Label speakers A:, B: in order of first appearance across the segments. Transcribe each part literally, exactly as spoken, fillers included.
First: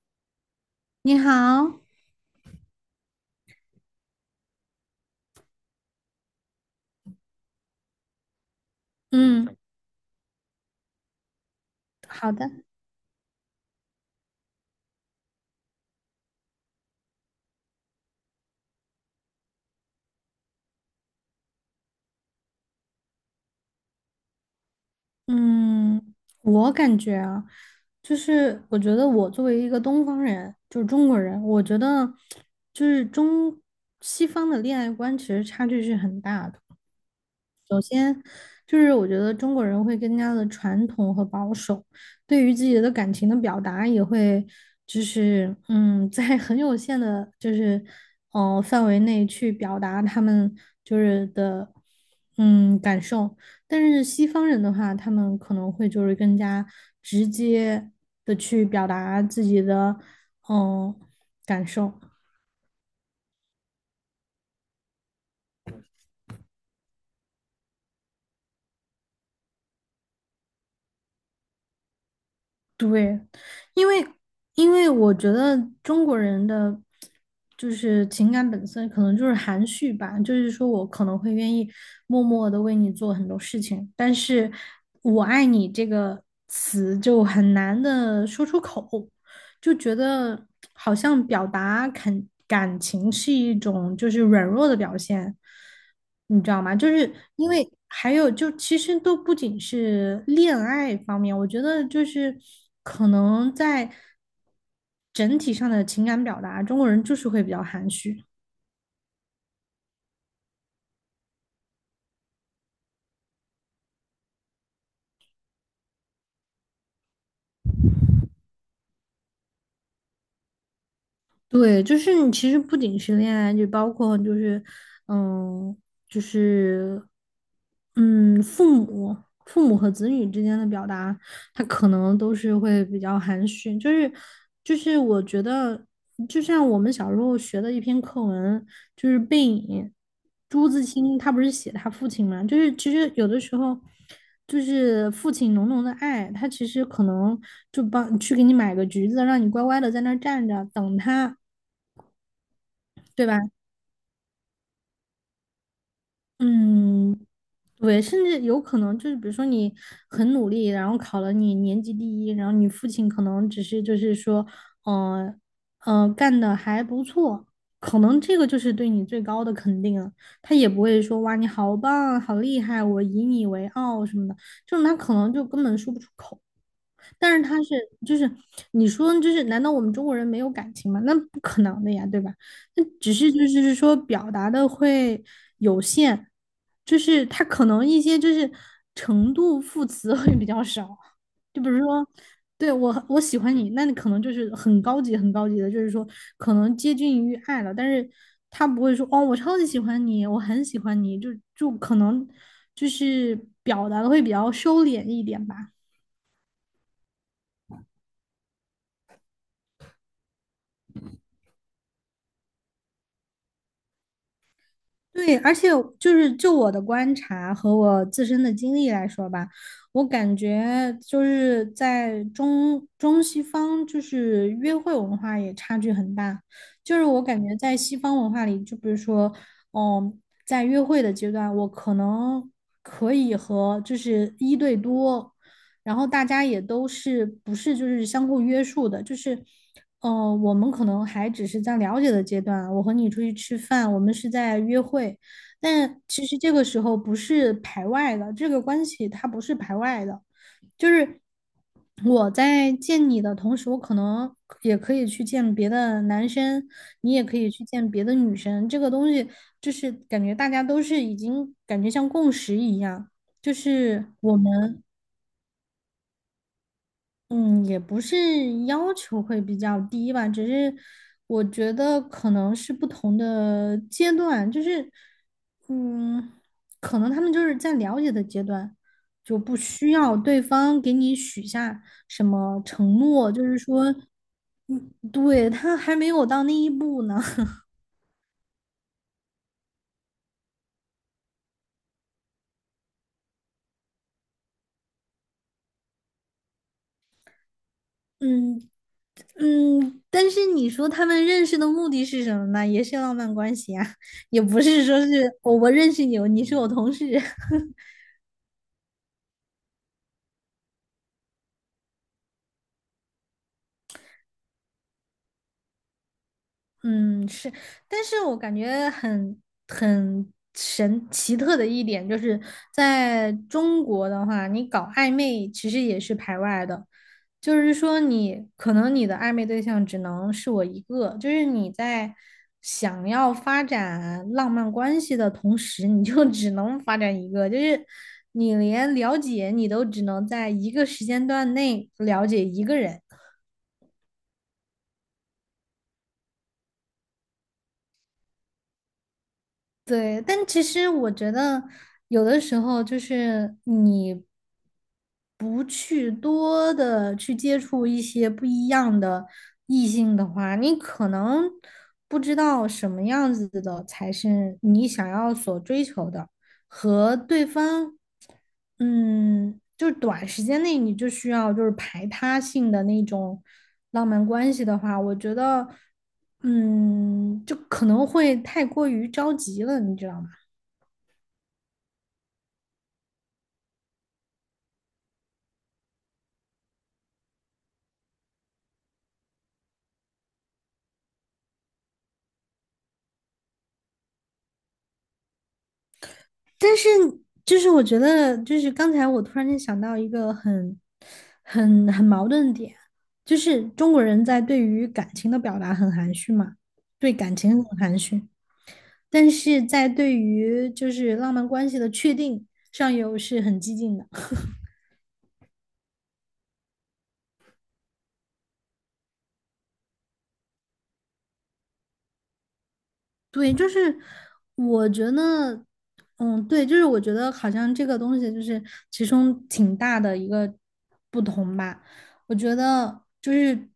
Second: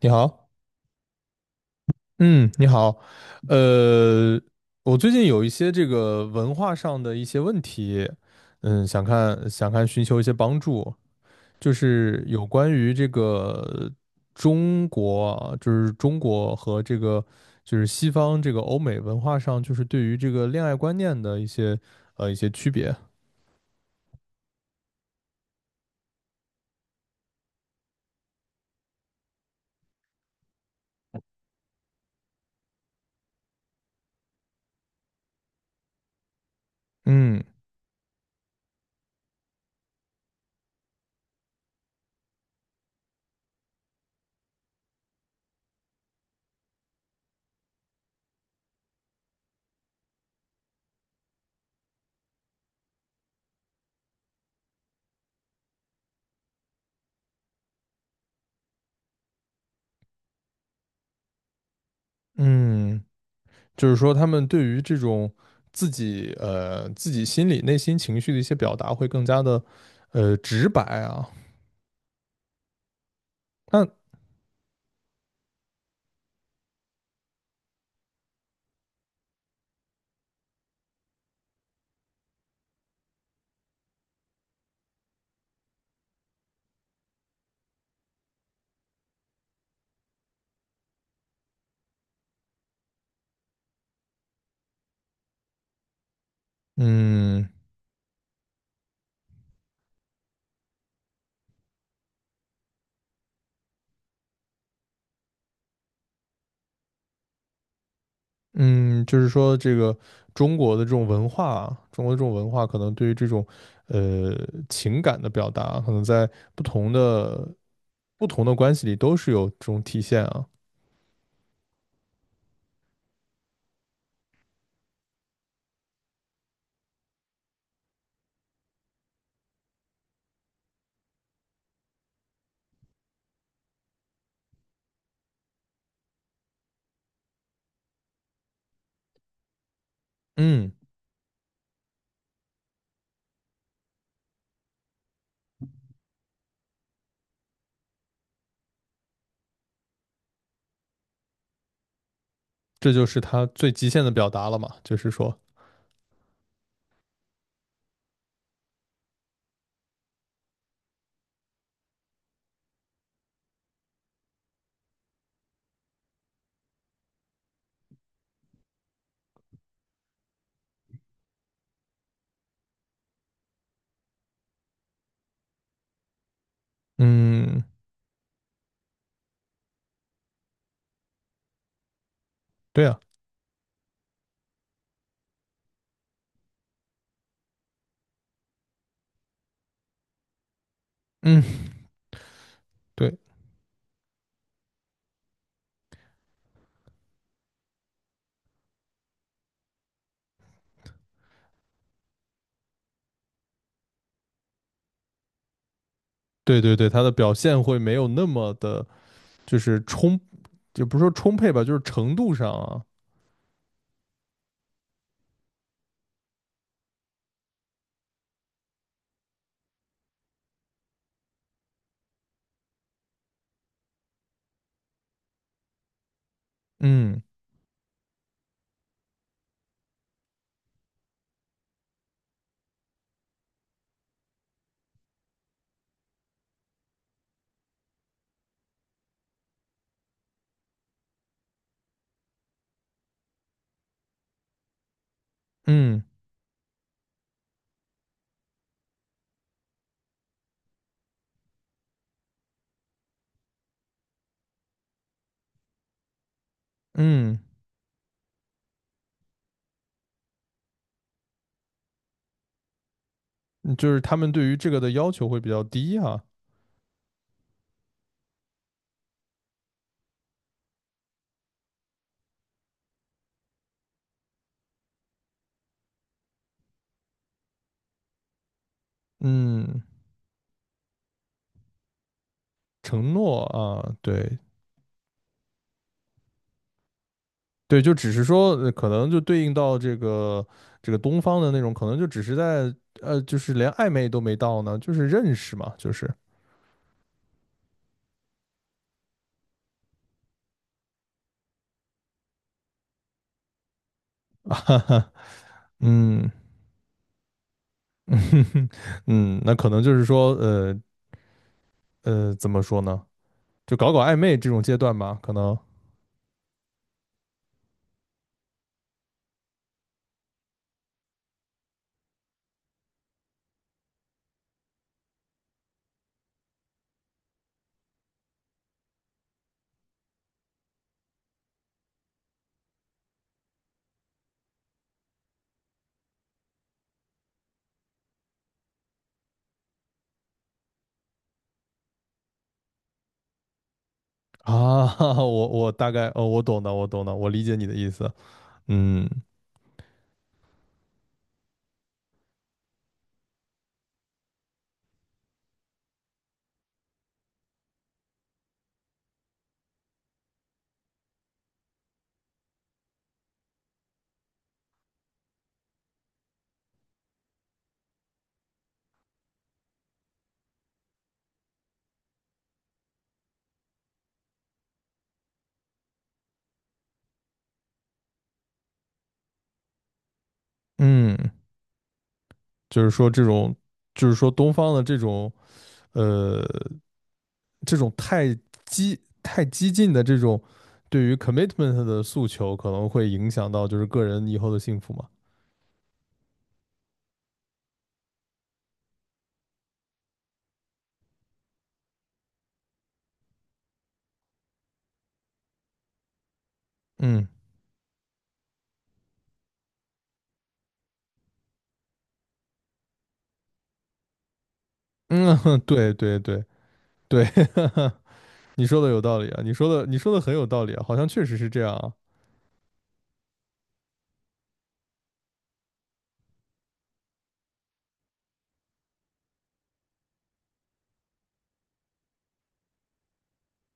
A: 你好。
B: 你好，
A: 嗯，你好。呃，我最近有一些这个文化上的一些问题，嗯，想看
B: 嗯，
A: 想看寻求一些帮助，就是
B: 好
A: 有
B: 的，
A: 关于这个中国啊，就是中国和这个就是西方这个欧美文化上，就是对于这个恋爱观念的一些呃一些区别。
B: 嗯，我感觉啊，就是我觉得我作为一个东方人，就是中国人，我觉得就是中西方的恋爱观其实差距是很大的。
A: 嗯
B: 就是我觉得中国人会更加的传统和保守，对于自己的感情的表达也会，就是嗯，在 很有限的，就是呃范围内去表达他们就是的嗯感受。但是西方人的话，他们可能会就是更加直接的去表达自己的嗯感受。
A: 嗯。就是说他们对于这种自己呃自己心里内心情绪的一些表达会更加的呃直白啊。
B: 对，因为
A: 那
B: 因为我觉得中国人的就是情感本身可能就是含蓄吧，就是说我可能会愿意默默的为你做很多事情，但是我爱你这个词就很难的说出口。就觉得好像表达肯感情是一种就是软弱的表现，你知道吗？就是
A: 嗯
B: 因为还有就其实都不仅是恋爱方面，我觉得就是可能在整体上的情感表达，中国人就是会比较含蓄。
A: 嗯，就是说这个中国的这种文化啊，中国的这种文化可能对于这种呃情感的表达，可能在不同的不同的关系里都是有这种体现啊。
B: 对，就是你其实不仅是恋爱，就包括就是，嗯，就是，嗯，父母、父母和子女之间的表达，他可能都是会比较含蓄，就是就是我觉得，就像我们小时候学的一篇课文，就是《背影》，朱
A: 嗯，
B: 自清他不是写他父亲嘛，就是其实有的时候。就是父亲浓浓的爱，他其实可能就帮去给你买个橘子，让你乖乖的在那儿站着等他，
A: 这就是
B: 对吧？
A: 他最极限的表达了嘛，就是说，
B: 嗯，对，甚至有可能就是，比如说你很努力，然后考了你年级第一，然后你父亲可能只是就是说，呃呃，干的还不错，可能这个就是对你最高的肯定了。他也不会说哇，你好棒，好厉害，我以你为傲什么的，就种他可能就根本说不出口。但是他
A: 嗯，
B: 是就是你说就是难道我们中国人没有感情吗？那不可能的呀，对吧？那
A: 对啊，
B: 只是就是说表达的会有限，就是他可能一些就是程度副词会比较少，就
A: 嗯，
B: 比如说。对，我，
A: 对
B: 我喜欢你，那你可能就是很高级、很高级的，就是说可能接近于爱了，但是他不会说哦，我超级喜欢你，我很喜欢你，就就可能就是表达的会比较收敛一点吧。
A: 对对对，他的表现会没有那么的。就是充，也不是说充沛吧，就是程度上啊。
B: 对，而且就是就我的观察和我自身的经历来说吧，我感觉就是在中中西方就是约会文化也差距很大。就是
A: 嗯
B: 我感觉在西方文化里，就比如说，嗯，在约会的阶段，我可能可以和就是一对多然后大家也都是不是就是相互约束的，就是，呃，我们可能还只是在了解的阶段啊，我和你出去吃饭，我们是在约会，但
A: 嗯
B: 其实这个时候不是排外的，这个关系它不是排外的，就是我在见你的同时，我可能也可以去见别的男生，你也可
A: 嗯，
B: 以去见别的女生，这个东西就是感觉大家都是已经感觉像共识一样，就
A: 嗯就是
B: 是
A: 他们
B: 我
A: 对于这个
B: 们。
A: 的要求会比较低啊。
B: 嗯，也不是要求会比较低吧，只是我觉得可能是不同的阶段，就是，嗯，可能他们就是在了解的阶段，就不
A: 嗯，
B: 需要对方给你许下什么承
A: 承
B: 诺，
A: 诺
B: 就是说，
A: 啊，对
B: 嗯，对，他还没有到那一步呢，
A: 对，就只是说呃可能就对应到这个这个东方的那种，可能就只是在呃，就是连暧昧都没到呢，就是认识嘛，就是，
B: 嗯嗯，但是你说他们认识的目的是什么呢？也是浪漫关系啊，也 不
A: 哈
B: 是说
A: 哈。
B: 是我我认识你，
A: 嗯
B: 你是我同事。
A: 嗯，那可能就是说呃呃，怎么说呢？就搞搞暧昧这种阶段吧，可能
B: 嗯，是，但是我感觉很很神奇特的一点，就是在中国的话，你搞暧昧其实也是排外的，就是说你可能你的暧昧对象只能是我一个，就是你在想要发展浪漫关系的同时，你就 只能发展一个，就是你连了解你都只能在一个时间段内了解一个人。
A: 啊，我我大概哦，我懂的，我懂的，我理解你的意思。嗯
B: 对，但其实我觉得有的时候就是你不去多的去接触一些不一样的异性的话，你可能不知道什么样子的才是你想要所追求的，和对方，嗯，就是短时间内你就需要就是排他性的那种。浪漫关系的话，我觉得，嗯，就可能会太过于着急了，你知道吗？
A: 嗯，就是说这种，就是说东方的这种呃，这种太激太激进的这种对于 commitment 的诉求，可能会影响到就是个人以后的幸福嘛。
B: 但是，就是我觉得，就是刚才我突然间想到一个很、很、很矛盾的点，就是中国人在对于感情的表达很含蓄嘛，对
A: 嗯
B: 感情很含蓄，但是在对于就是浪漫关系的确定上又是很激进的。
A: 嗯，对对对对，你说的有道理啊，你说的你说的很有道理啊，好像确实是这样啊。
B: 对，就是我觉得，嗯，对，就是我觉得好像这个东西就是其中挺大的一个不同吧。我觉得就是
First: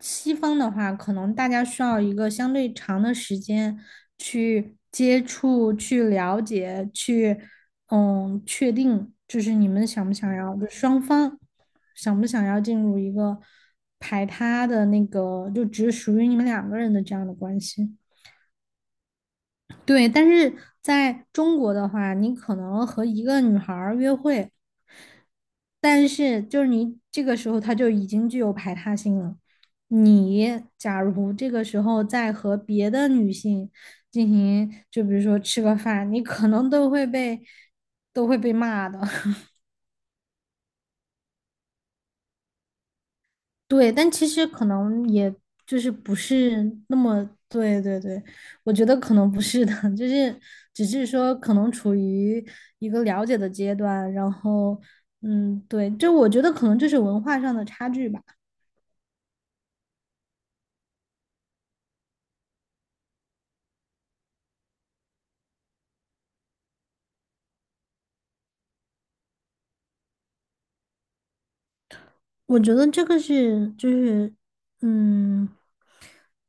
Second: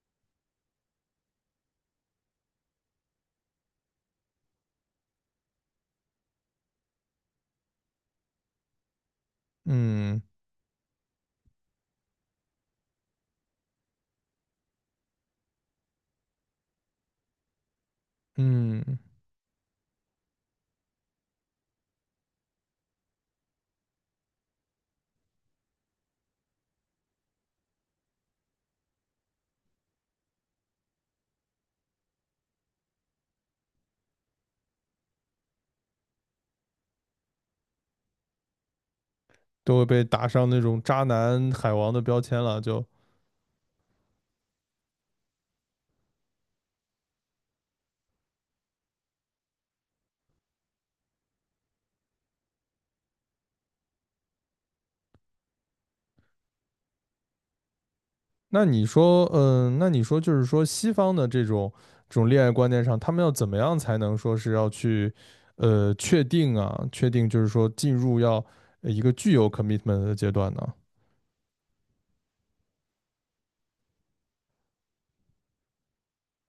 B: 西方的话，可能大家需要一个相对长的时间去接触、去了解、去嗯确定，就是你们想不
A: 嗯
B: 想要，就双方想不想要进入一个排他的那个，就只属于你们两个人的这样的关系。
A: 嗯，
B: 对，但是在中国的话，你可能和一个女孩儿约会，但是就是你这个时候她就已经具有排他性了。你假如这个时候再和别的女性进行，就比如说吃个饭，你可能都会被都会被骂的。
A: 都会被打上那种渣男海王的标签了，就。
B: 对，但其实可能也就是不是那么，对对对，我觉得可能不是的，就是只是说可能处于一个了解的阶段，然后嗯，对，就我觉得可能就是文化上的差距吧，
A: 那你说，嗯，那你说就是说，西方的这种这种恋爱观念上，他们要怎么样才能说是要去，呃，确定啊，确定就是说进入要呃一个具有 commitment 的阶段呢？
B: 我觉得这个是就是嗯，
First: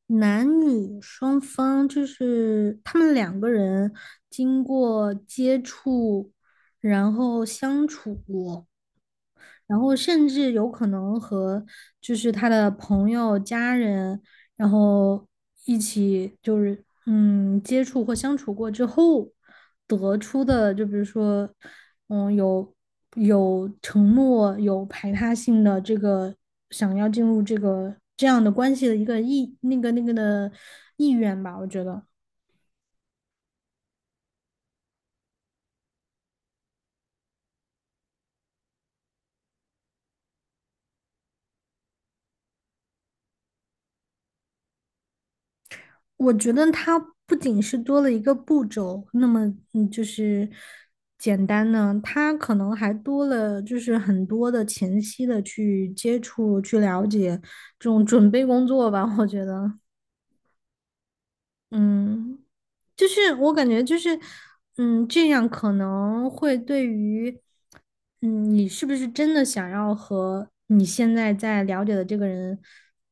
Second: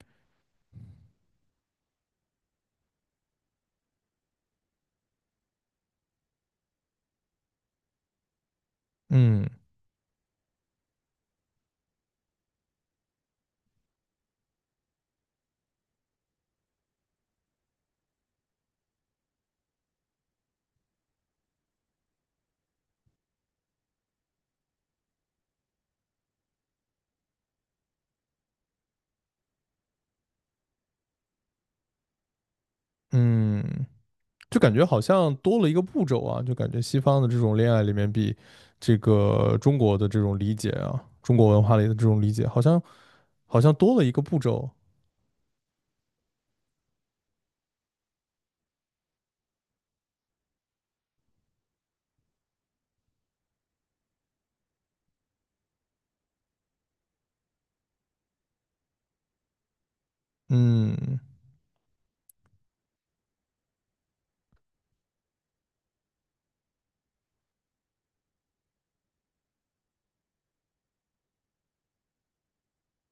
B: 男女双方就是他们两个人经过接触，然后相处。
A: 嗯
B: 然后甚至有可能和就是他的朋友、家人，然后一起就是嗯接触或相处过之后得出的，就比如说嗯有有承诺、有排他性的这个想要进入这个这样的关系的一个意那个那个的意愿吧，我觉得。
A: 嗯，就感觉好像多了一个步骤啊，就感觉西方的这种恋爱里面比这个中国的这种理解啊，中国文化里的这种理解，好像好像多了一个步骤。
B: 我觉得它不仅是多了一个步骤，那么嗯，就是简单呢，它可能还多了就是很多的前期的去接触、去了解这种准备工作吧，我觉得。
A: 嗯，
B: 嗯，就是我感觉就是，嗯，这样可能会对于，嗯，你是不是真的想要和你现在在了解的这个人，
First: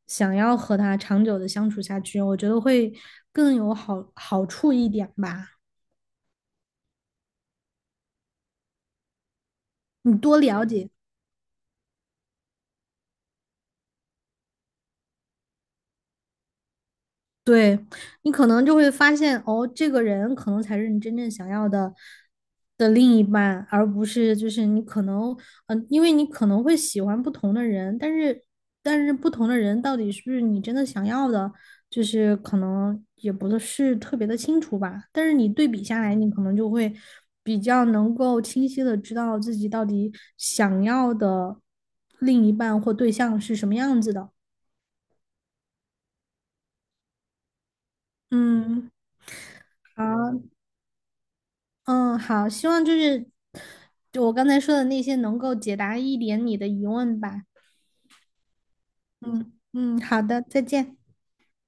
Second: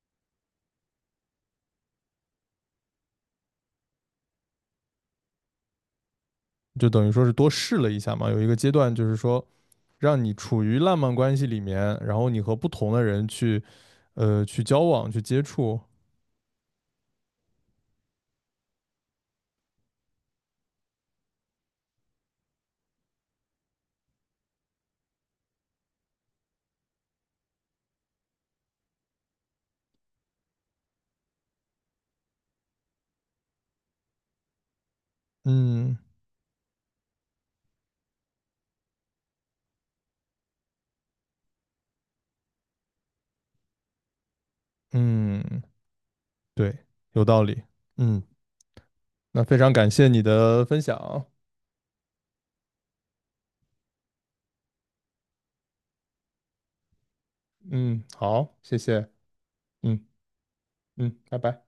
B: 想要和他长久的相处下去，我觉得会更有好好处一点吧。
A: 就等于说是多试了一下嘛，有一个阶段就是说。
B: 你
A: 让你
B: 多
A: 处
B: 了
A: 于
B: 解。
A: 浪漫关系里面，然后你和不同的人去，呃，去交往、去接触。
B: 对，你可能就会发现，哦，这个人可能才是你真正想要的的另一半，而不是就是你可能，嗯、因为你可能会喜欢不同的人，但是但是不同的人到底是不是你真的想要的，就是可能也不是特别的清楚吧。但是你对比
A: 嗯
B: 下来，你可能就会比较能够清晰的知道自己到底想要的另一半或对象是什么样子的。
A: 嗯，对，有道理。嗯，
B: 嗯，
A: 那非常感谢你
B: 好，
A: 的分享。
B: 嗯，好，希望就是就我刚才说的那些能够解答一点你的疑问吧。
A: 嗯，好，谢谢。
B: 嗯嗯，
A: 嗯
B: 好的，再见。
A: 嗯，拜拜。